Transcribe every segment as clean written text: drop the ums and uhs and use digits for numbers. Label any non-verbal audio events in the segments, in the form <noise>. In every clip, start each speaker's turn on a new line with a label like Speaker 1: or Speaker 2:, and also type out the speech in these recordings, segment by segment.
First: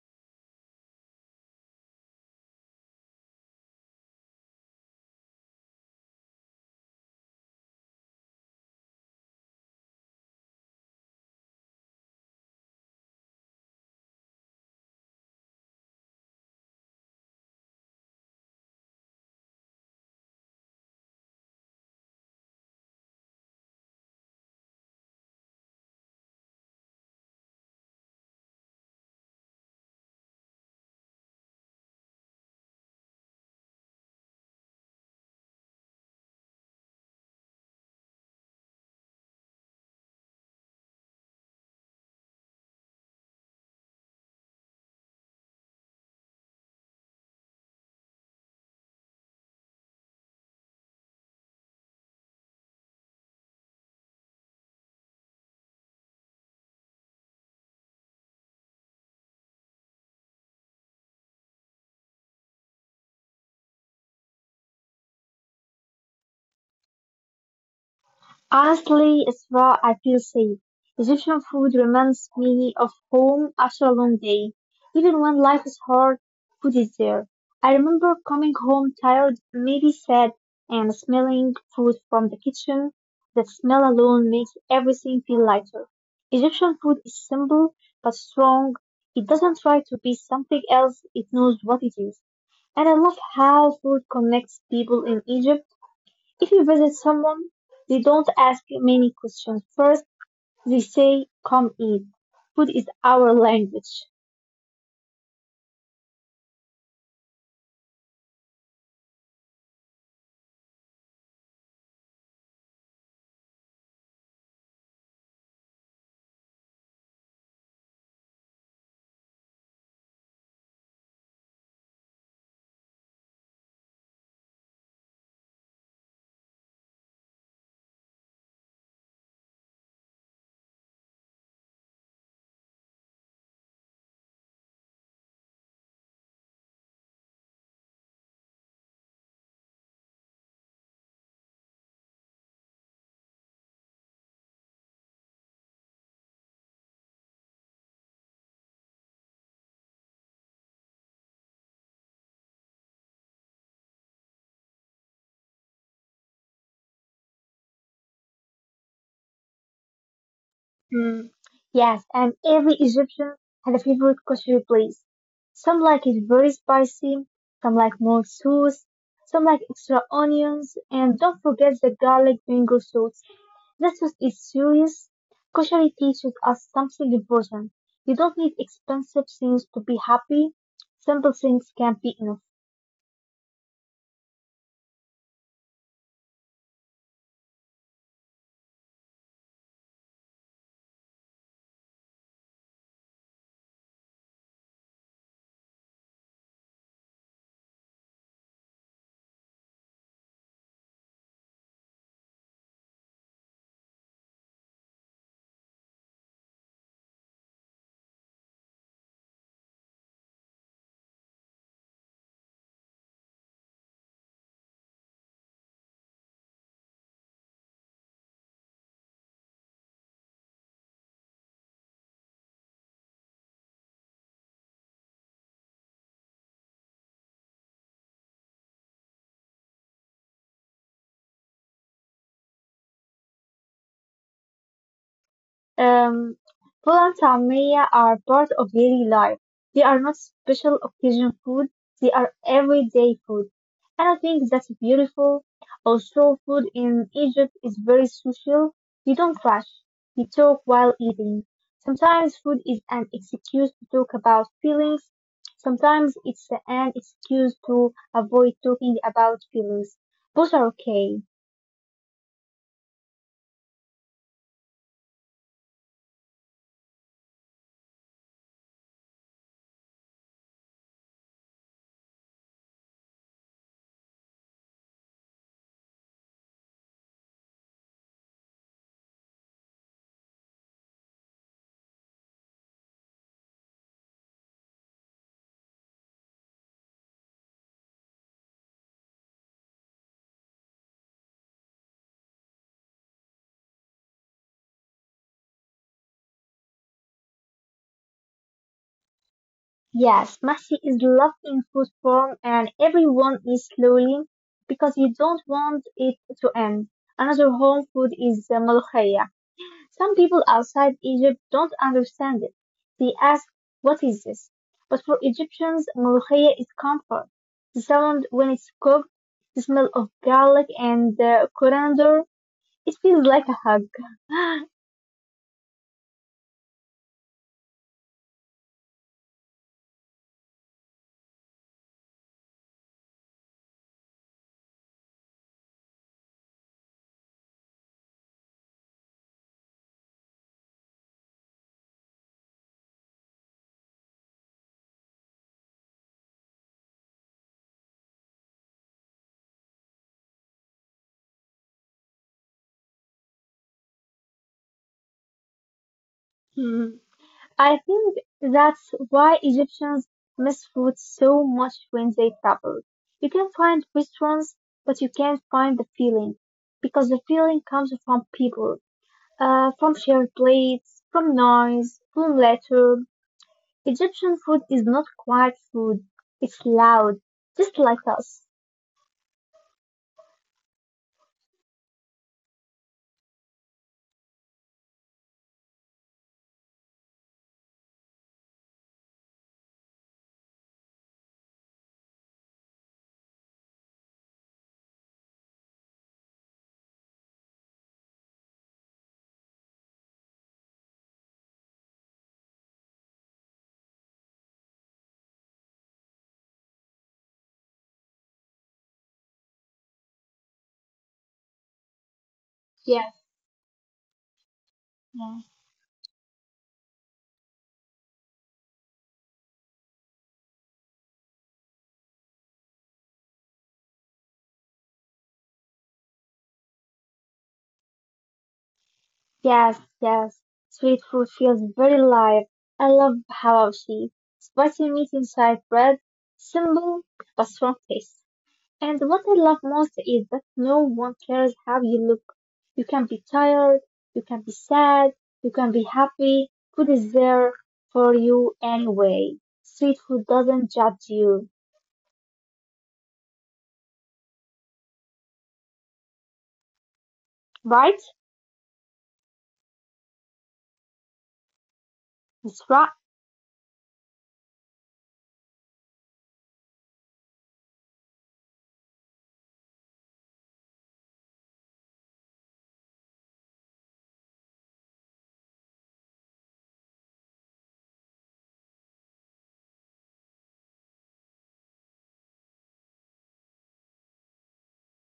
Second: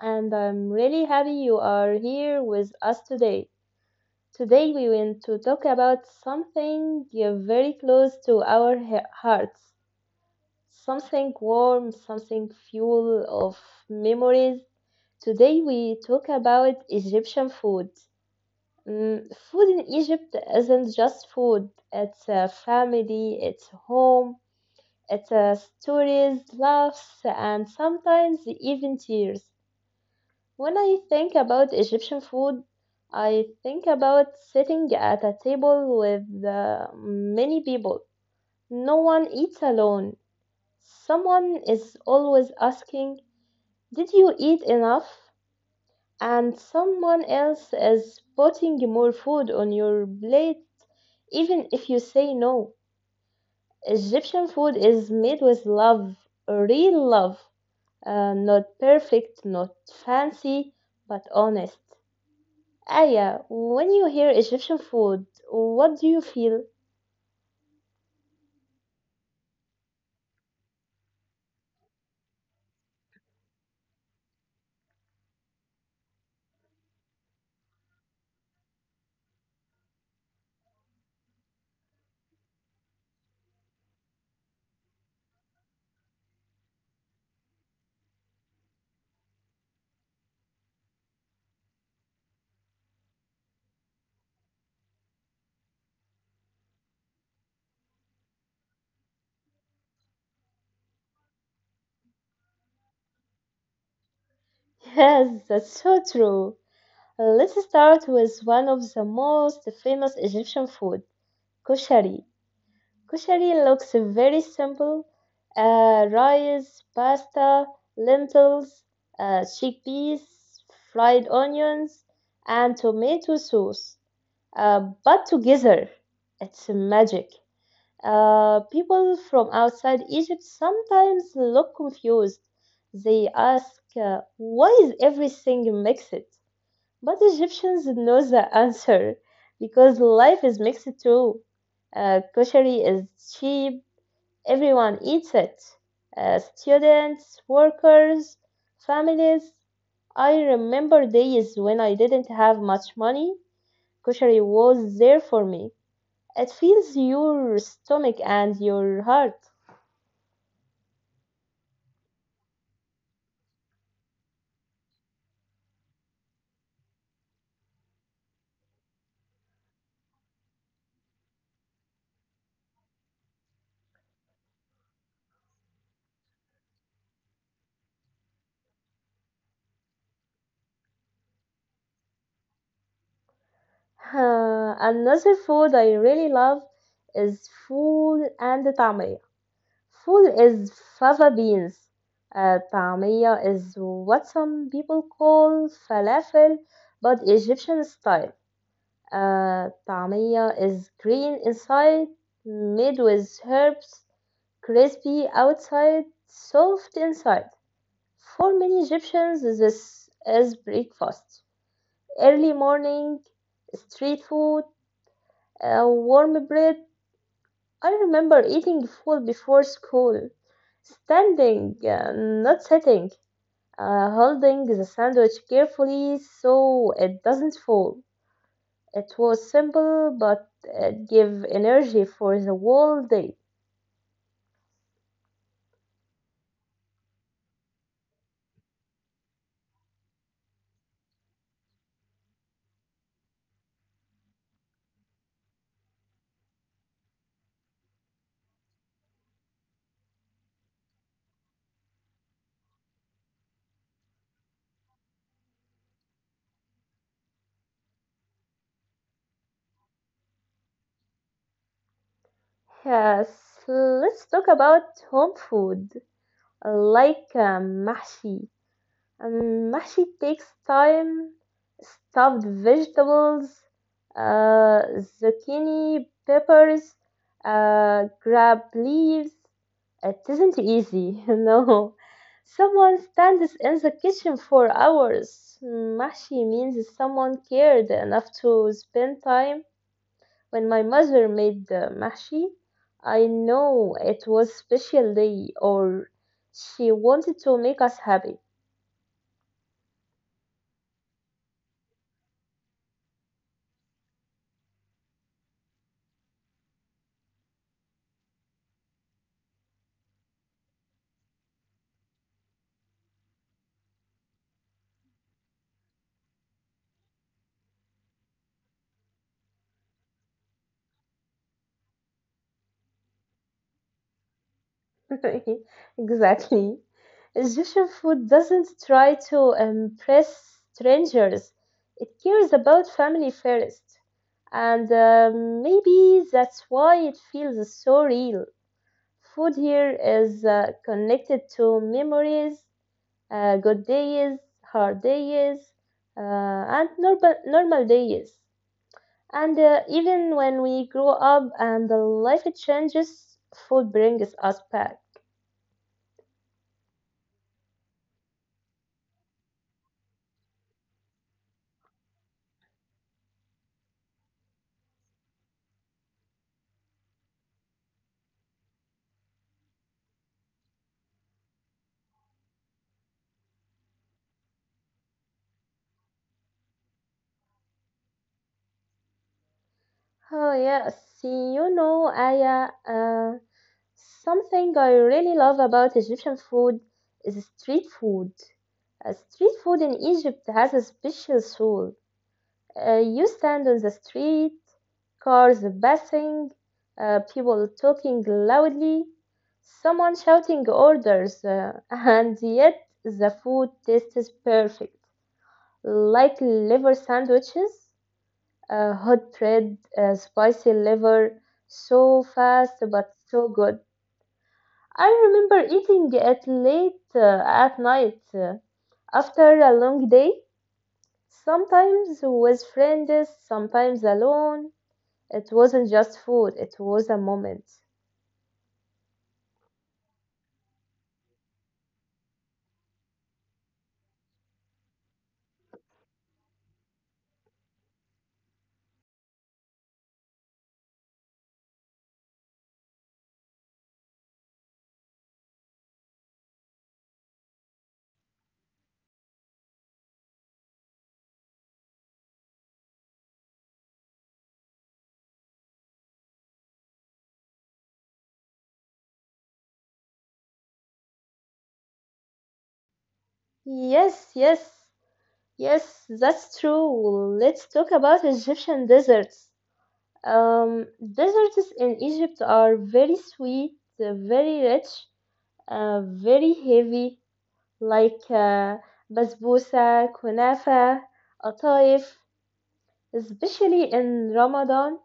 Speaker 1: and I'm really happy you are here with us today. Today we want to talk about something very close to our hearts, something warm, something full of memories. Today we talk about Egyptian food. Mm, food in Egypt isn't just food, it's a family, it's home, it's stories, laughs, and sometimes even tears. When I think about Egyptian food, I think about sitting at a table with many people. No one eats alone. Someone is always asking, did you eat enough? And someone else is putting more food on your plate, even if you say no. Egyptian food is made with love, real love, not perfect, not fancy, but honest. Aya, when you hear Egyptian food, what do you feel?
Speaker 2: Honestly, it's where I feel safe. Egyptian food reminds me of home after a long day. Even when life is hard, food is there. I remember coming home tired, maybe sad, and smelling food from the kitchen. That smell alone makes everything feel lighter. Egyptian food is simple but strong. It doesn't try to be something else, it knows what it is. And I love how food connects people in Egypt. If you visit someone, they don't ask you many questions. First, they say, come eat. Food is our language.
Speaker 1: <laughs> Yes, that's so true. Let's start with one of the most famous Egyptian food, koshari. Koshari looks very simple. Rice, pasta, lentils, chickpeas, fried onions, and tomato sauce. Uh, but together, it's magic. People from outside Egypt sometimes look confused. They ask, why is everything mixed? But Egyptians know the answer because life is mixed too. Koshery is cheap, everyone eats it. Students, workers, families. I remember days when I didn't have much money. Koshery was there for me. It fills your stomach and your heart.
Speaker 2: Mm, yes, and every Egyptian has a favorite kosher place. Some like it very spicy, some like more sauce, some like extra onions, and don't forget the garlic mango sauce. This sauce is serious. Kosher teaches us something important. You don't need expensive things to be happy. Simple things can be enough.
Speaker 1: Another food I really love is فول and tamia. فول is fava beans. طعمية is what some people call falafel, but Egyptian style. طعمية is green inside, made with herbs, crispy outside, soft inside. For many Egyptians, this is breakfast. Early morning, street food, warm bread. I remember eating food before school, standing, not sitting, holding the sandwich carefully so it doesn't fall. It was simple, but it gave energy for the whole day.
Speaker 2: Um, Full and Samia are part of daily life. They are not special occasion food. They are everyday food. And I think that's beautiful. Also, food in Egypt is very social. We don't clash. We talk while eating. Sometimes food is an excuse to talk about feelings. Sometimes it's an excuse to avoid talking about feelings. Both are okay.
Speaker 1: Yes, let's talk about home food, like mahshi. Mashi takes time. Stuffed vegetables, uh, zucchini, peppers, grab leaves. It isn't easy, <laughs> no. Someone stands in the kitchen for hours. Mashi means someone cared enough to spend time. When my mother made the mashi, I know it was special day or she wanted to make us happy.
Speaker 2: Yes, Messi is loved in food form and everyone is slowly because you don't want it to end. Another home food is the ملوخية. Some people outside Egypt don't understand it. They ask, what is this? But for Egyptians, ملوخية is comfort. The sound when it's cooked, the smell of garlic and coriander, it feels like a hug.
Speaker 1: <laughs> Exactly. Egyptian food doesn't try to impress strangers. It cares about family first. And maybe that's why it feels so real. Food here is connected to memories, good days, hard days, and normal days. And even when we grow up and the life changes, food brings us back.
Speaker 2: <gasps> <laughs> I think that's why Egyptians miss food so much when they travel. You can find restaurants, but you can't find the feeling because the feeling comes from people, from shared plates, from noise, from laughter. Egyptian food is not quiet food. It's loud, just like us.
Speaker 1: Oh, yes. You know, something I really love about Egyptian food is street food. Street food in Egypt has a special soul. You stand on the street, cars passing, people talking loudly, someone shouting orders, <laughs> and yet the food tastes perfect, like liver sandwiches hot bread, spicy liver, so fast
Speaker 2: Yes.
Speaker 1: but so good. I remember eating it late at night after a long day, sometimes with friends, sometimes alone. It wasn't just food, it was a moment.
Speaker 2: Yes, yes. Sweet food feels very live. I love hawashi, spicy meat inside bread, simple but strong taste. And what I love most is that no one cares how you look. You can be tired, you can be sad, you can be happy. Food is there for you anyway. Sweet food doesn't judge you, right? That's right.
Speaker 1: Yes, yes, yes, that's true. Let's talk about Egyptian desserts. Um, Deserts in Egypt are very sweet, very rich, very heavy, like basbousa, kunafa, ataif, especially in Ramadan.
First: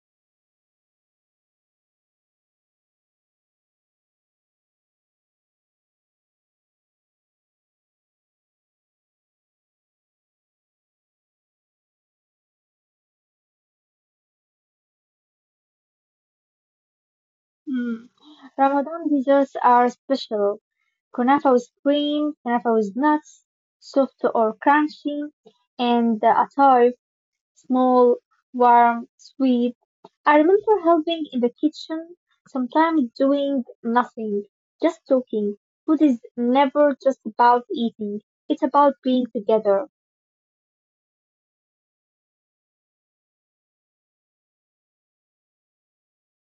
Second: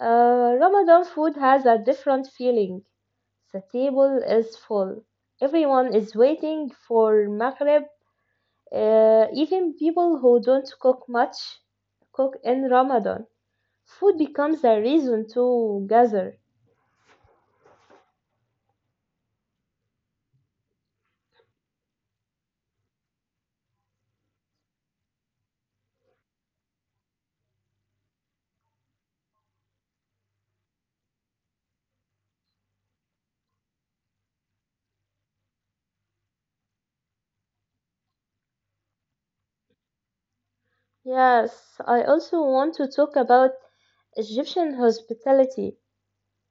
Speaker 1: Ramadan food has a different feeling. The table is full. Everyone is waiting for Maghrib. Even people who don't cook much cook in Ramadan. Food becomes a reason to gather.
Speaker 2: Mm. Ramadan desserts are special. Kunafa with cream, kunafa with nuts, soft or crunchy, and the atoy, small, warm, sweet. I remember helping in the kitchen, sometimes doing nothing, just talking. Food is never just about eating. It's about being together.
Speaker 1: Yes, I also want to talk about Egyptian hospitality.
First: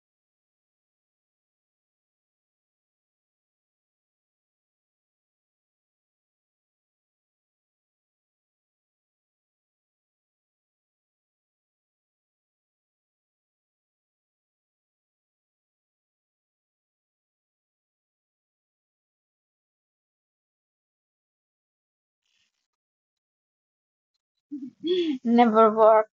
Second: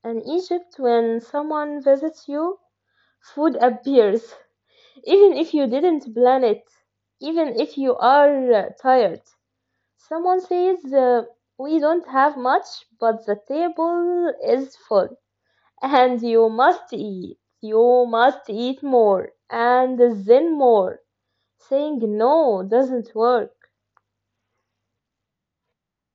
Speaker 1: In Egypt, when someone visits you, food appears, <laughs> even if you didn't plan it, even if you are tired. Someone says, we don't have much, but the table is full, and you must eat. You must eat more, and then more. Saying no doesn't work.
Speaker 2: <gasps> <laughs> Never work.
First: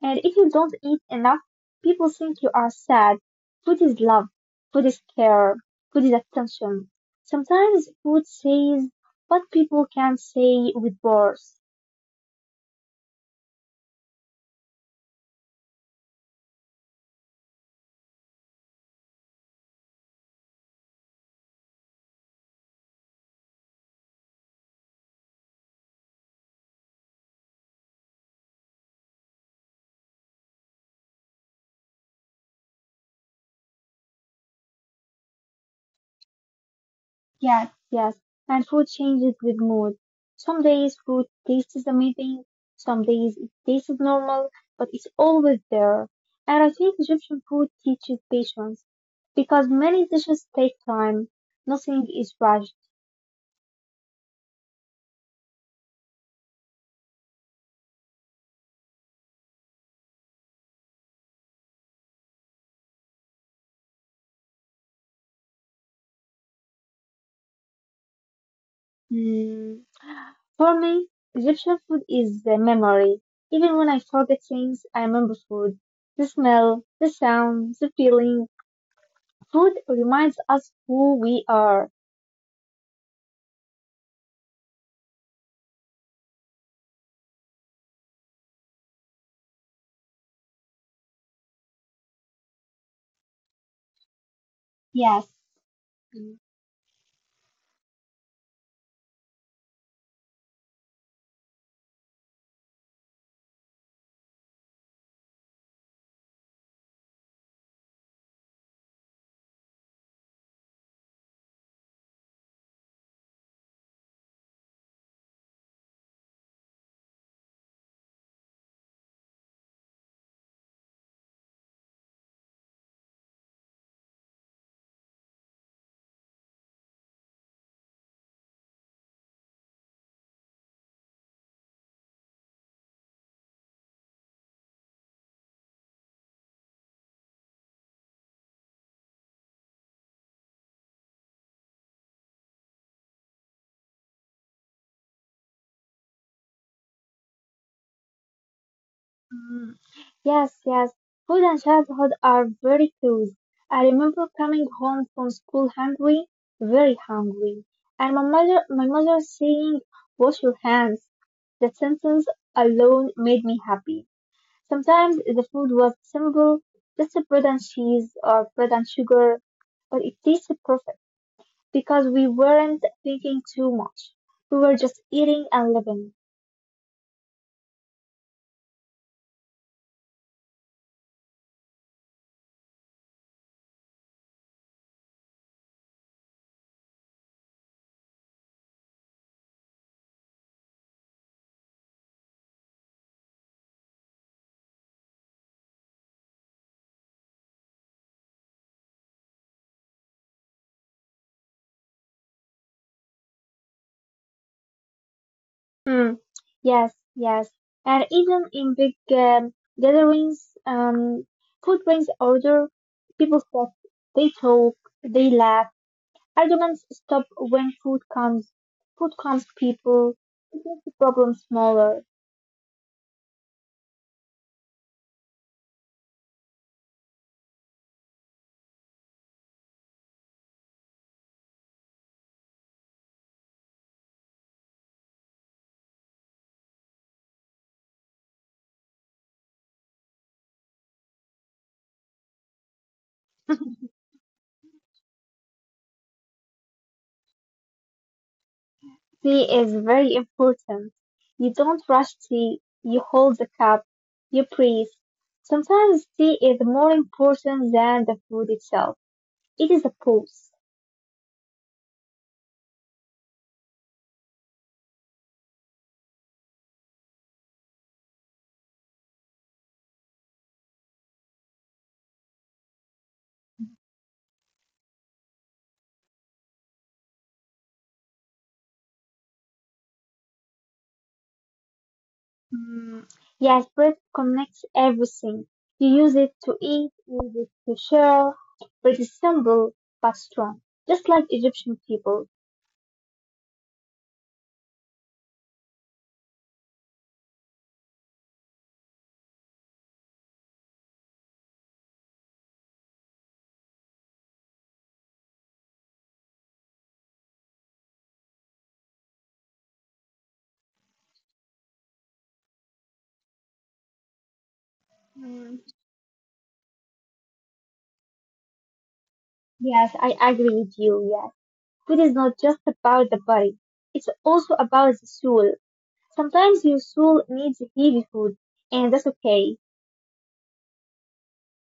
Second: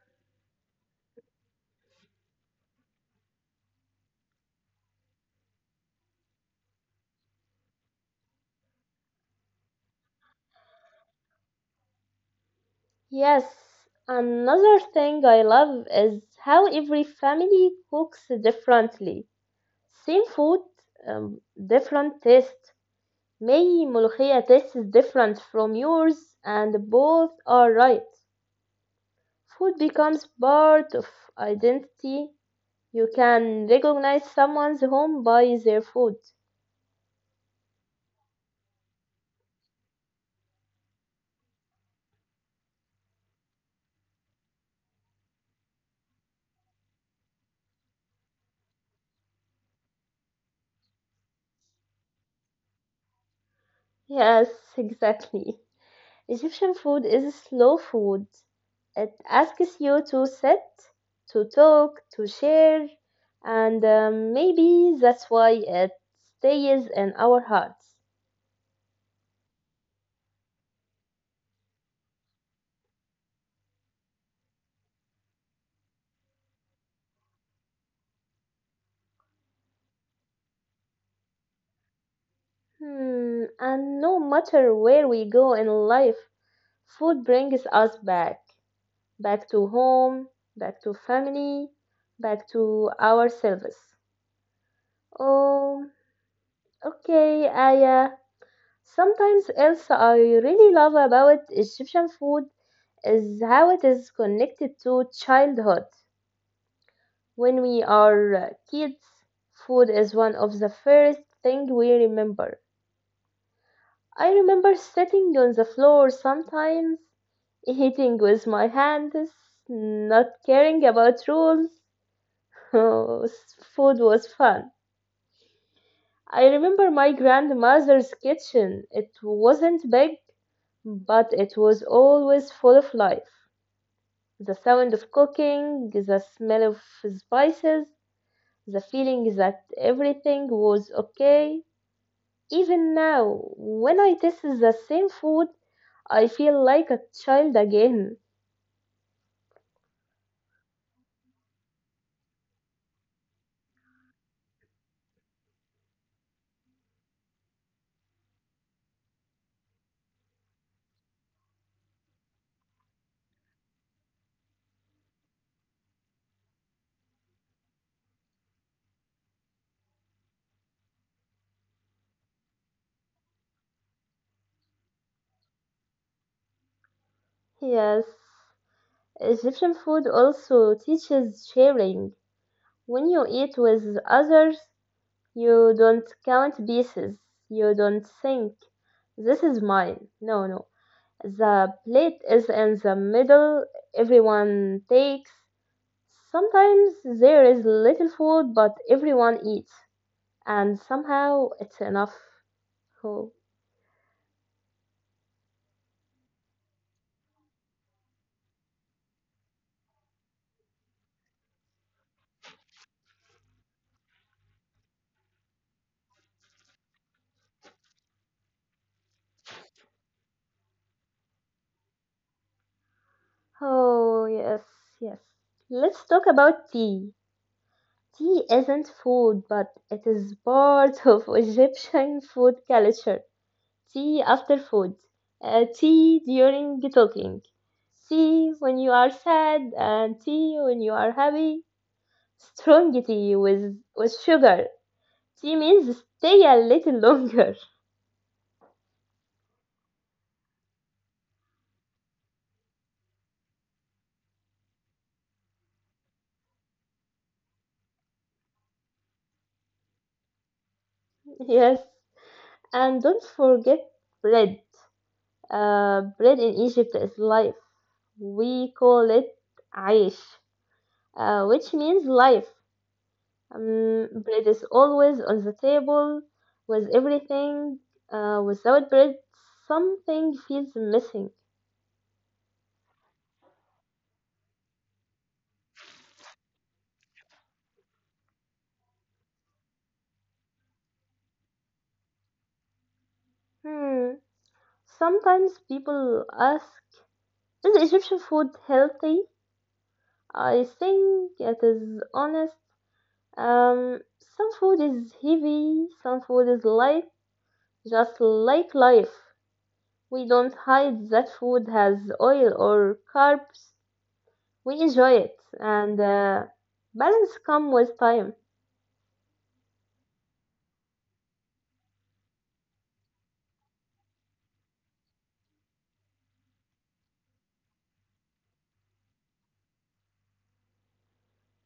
Speaker 2: And if you don't eat enough, people think you are sad. Food is love. Food is care. Food is attention. Sometimes food says what people can't say with words.
Speaker 1: Yes, another thing I love is how every family cooks differently. Same food, um, different taste. My ملوخية tastes different from yours, and both are right. Food becomes part of identity. You can recognize someone's home by their food.
Speaker 2: Yes, yes. And food changes with mood. Some days food tastes amazing. Some days it tastes normal, but it's always there. And I think Egyptian food teaches patience because many dishes take time. Nothing is rushed.
Speaker 1: Yes, <laughs> exactly. Egyptian food is slow food. It asks you to sit, to talk, to share, and maybe that's why it stays in our hearts.
Speaker 2: Hmm. For me, Egyptian food is the memory. Even when I forget things, I remember food. The smell, the sound, the feeling. Food reminds us who we are.
Speaker 1: Hmm, and no matter where we go in life, food brings us back, back to home, back to family, back to ourselves.
Speaker 2: Yes.
Speaker 1: Oh, okay, Aya. Sometimes else I really love about Egyptian food is how it is connected to childhood. When we are kids, food is one of the first thing we remember. I remember sitting on the floor sometimes, eating with my hands, not caring about rules. <laughs> Food was fun. I remember my grandmother's kitchen. It wasn't big, but it was always full of life. The sound of cooking, the smell of spices, the feeling that everything was okay. Even now, when I taste the same food, I feel like a child again.
Speaker 2: Mm. Yes, yes. Food and childhood are very close. I remember coming home from school hungry, very hungry, and my mother saying, "Wash your hands." That sentence alone made me happy. Sometimes the food was simple, just bread and cheese or bread and sugar, but it tasted perfect because we weren't thinking too much. We were just eating and living.
Speaker 1: Yes. Egyptian food also teaches sharing. When you eat with others, you don't count pieces. You don't think, this is mine. No, no. The plate is in the middle, everyone takes. Sometimes there is little food, but everyone eats, and somehow it's enough. Oh,
Speaker 2: Hmm. Yes, yes. And even in big gatherings, food brings order. People sit, they talk, they laugh. Arguments stop when food comes. Food comes people. It makes the problem smaller.
Speaker 1: oh yes, yes. Let's talk about tea. Tea isn't food, but it is part <laughs> of Egyptian food culture. Tea after food, tea during talking, tea when you are sad, and tea when you are happy. Strong tea with sugar. Tea means stay a little longer.
Speaker 2: Tea is very important. You don't rush tea, you hold the cup, you breathe. Sometimes tea is more important than the food itself. It is a pause.
Speaker 1: <laughs> Yes. And don't forget bread. Bread in Egypt is life. We call it aish, which means life. Bread is always on the table with everything. Without bread, something feels missing.
Speaker 2: Mm, yes, bread connects everything. You use it to eat, use it to share. Bread is simple but strong, just like Egyptian people.
Speaker 1: Hmm. Sometimes people ask, "Is Egyptian food healthy?" I think it is honest. Um, some food is heavy, some food is light, just like life. We don't hide that food has oil or carbs. We enjoy it,
Speaker 2: Mm,
Speaker 1: and balance come with time.
Speaker 2: yes, I agree with you. Yes, food is not just about the body; it's also about the soul. Sometimes your soul needs heavy food, and that's okay.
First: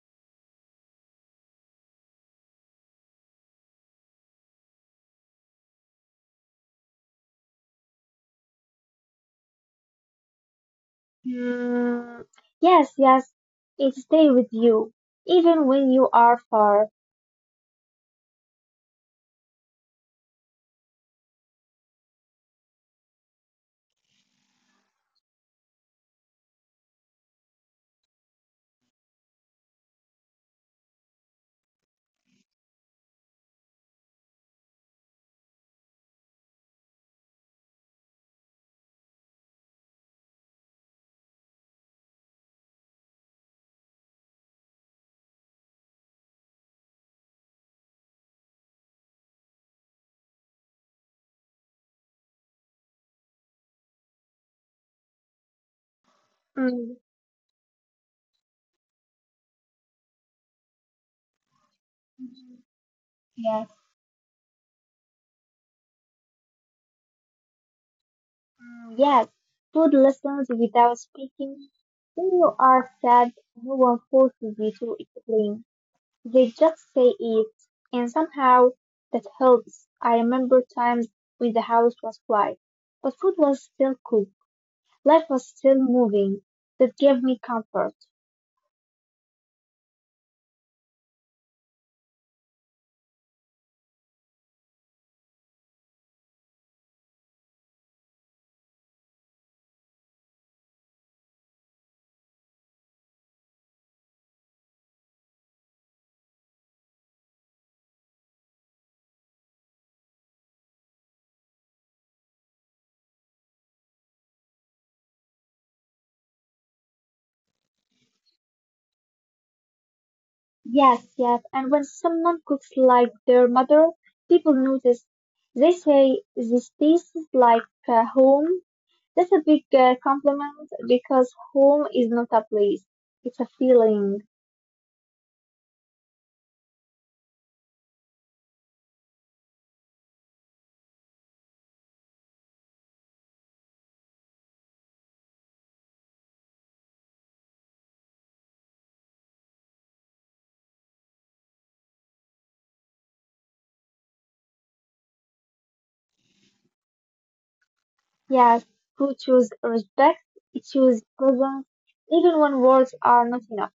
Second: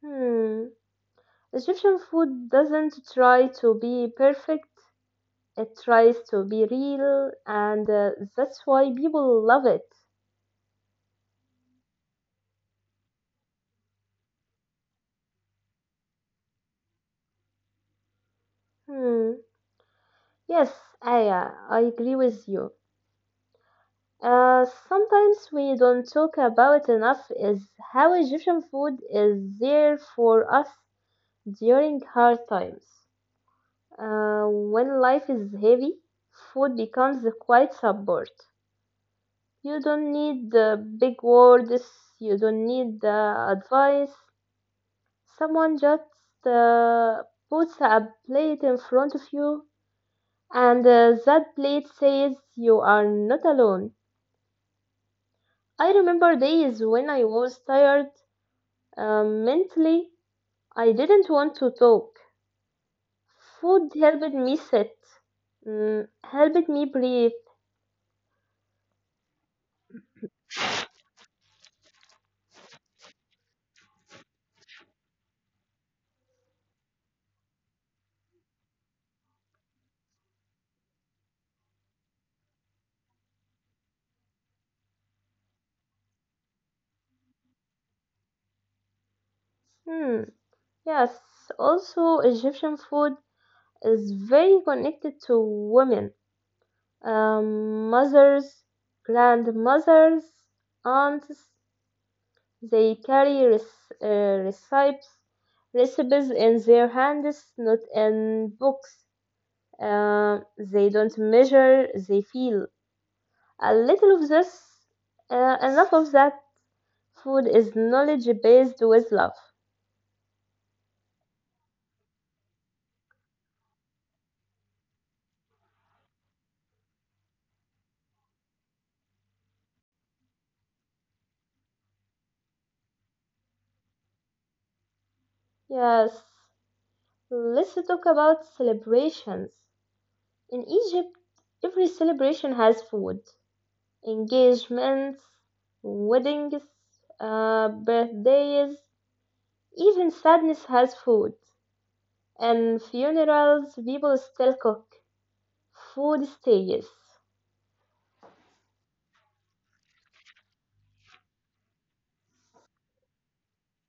Speaker 1: Hmm. Egyptian food doesn't try to be perfect, it tries to be real, and that's why people love it.
Speaker 2: Mm, yes, yes, it stays with you, even when you are far.
Speaker 1: Hmm. Yes, Aya, I agree with you. Sometimes we don't talk about enough is how Egyptian food is there for us during hard times. When life is heavy, food becomes a quiet support. You don't need the big words, you don't need the advice. Someone just uh, puts a plate in front of you, and that plate says you are not alone. I remember days
Speaker 2: Mm,
Speaker 1: when I was tired mentally. I didn't want to talk.
Speaker 2: yes,
Speaker 1: Food helped me sit, mm, helped me breathe.
Speaker 2: mm, yes. Food listens without speaking. When you are sad, no one forces you to explain. They just say it, and somehow that helps. I remember times when the house was quiet, but food was still cooked. Life was still moving. That gave me comfort.
Speaker 1: Hmm, yes, also Egyptian food is very connected to women, mothers, grandmothers, aunts. They carry recipes, recipes in their hands, not in books. They don't measure, they feel. A little of this, enough of that. Food is knowledge based with love.
Speaker 2: Yes, yes. And when someone cooks like their mother, people notice. They say this tastes like home. That's a big compliment because home is not a place. It's a feeling.
Speaker 1: Yes, let's talk about celebrations. In Egypt, every celebration has food. Engagements, weddings, birthdays, even sadness has food. And funerals, people still cook. Food stays.
Speaker 2: Yes, food shows respect. It shows presence, even when words are not enough.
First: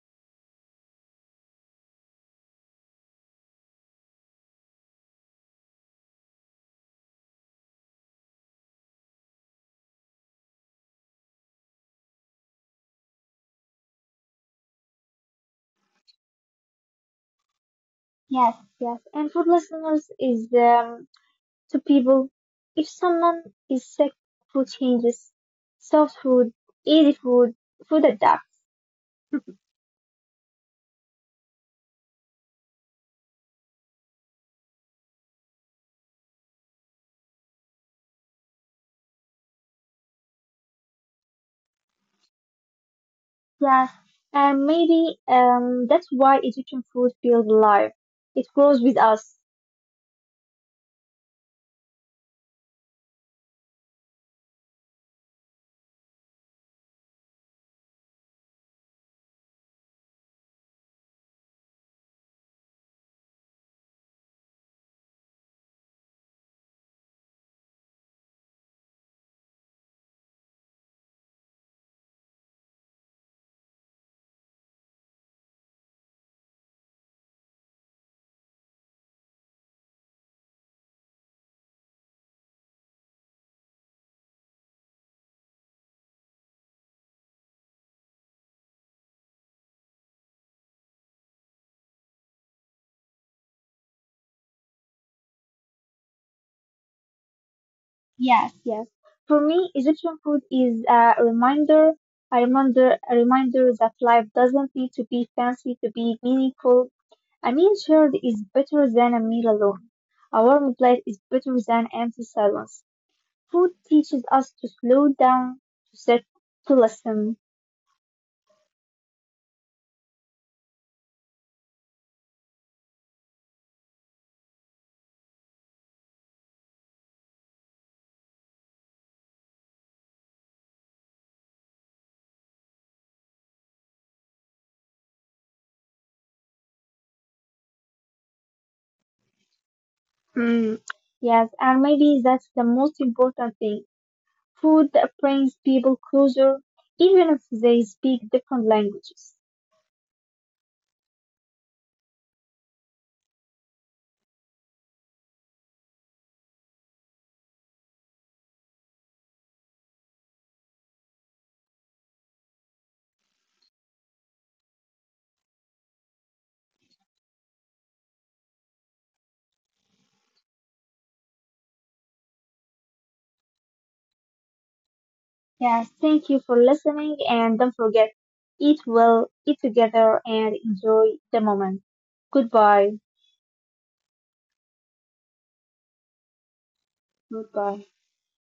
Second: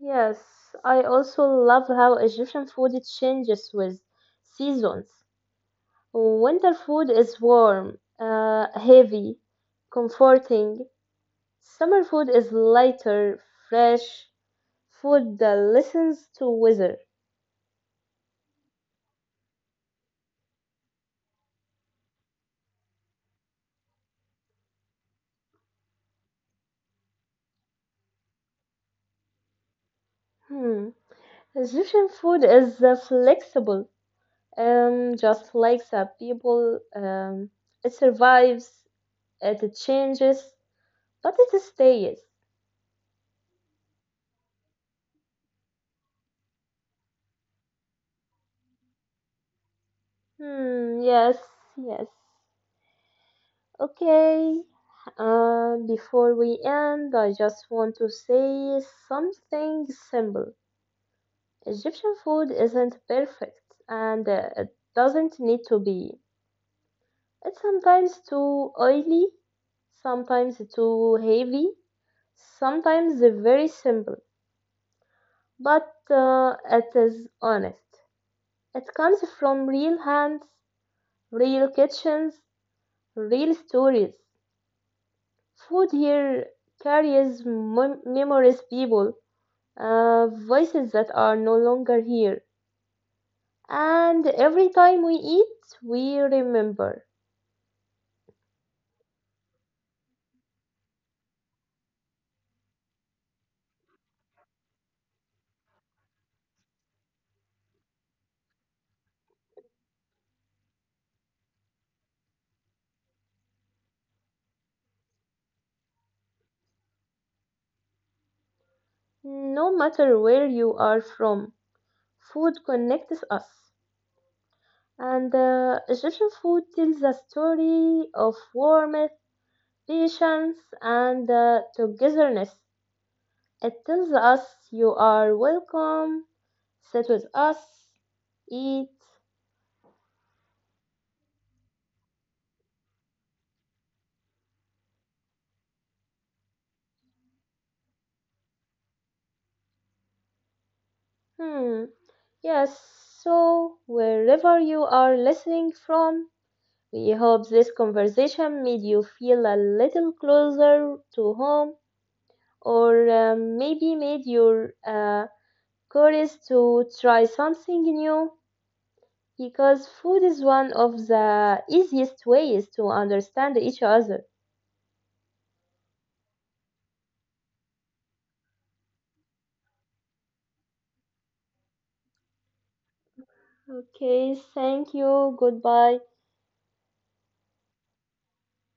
Speaker 1: Yes, I also love how Egyptian food changes with seasons. Winter food is warm, heavy, comforting. Summer food is lighter, fresh. Food that listens to weather.
Speaker 2: Yes, yes. And food listeners is to people, if someone is sick, food changes. Soft food, easy food, food adapts.
Speaker 1: Hmm. Egyptian food is flexible, just like the people. It survives, it changes, what is a stays.
Speaker 2: Yes, and maybe that's why Egyptian food feels alive. It grows with us.
Speaker 1: Hmm, yes, yes. Okay. Before we end, I just want to say something simple. Egyptian food isn't perfect, and it doesn't need to be. It's sometimes too oily, sometimes too heavy, sometimes very simple, but it is honest. It comes from real hands, real kitchens, real stories. Food here carries memories, people, voices that are no longer here. And every time we eat, we remember.
Speaker 2: Yes, yes. For me, Egyptian food is a reminder, a reminder that life doesn't need to be fancy to be meaningful. A meal shared is better than a meal alone. A warm plate is better than empty silence. Food teaches us to slow down, to sit, to listen.
Speaker 1: No matter where you are from, food connects us. And Egyptian food tells a story of warmth, patience, and togetherness. It tells us you are welcome, sit with us, eat.
Speaker 2: Mm, yes, and maybe that's the most important thing. Food that brings people closer, even if they speak different languages.
Speaker 1: Hmm. Yes, so wherever you are listening from, we hope this conversation made you feel a little closer to home or maybe made you curious to try something new because food is one of the easiest ways to understand each other.
Speaker 2: Yeah, thank you for listening and don't forget, eat well, eat together, and enjoy the moment. Goodbye.
Speaker 1: Okay, thank you. Goodbye.
Speaker 2: Goodbye.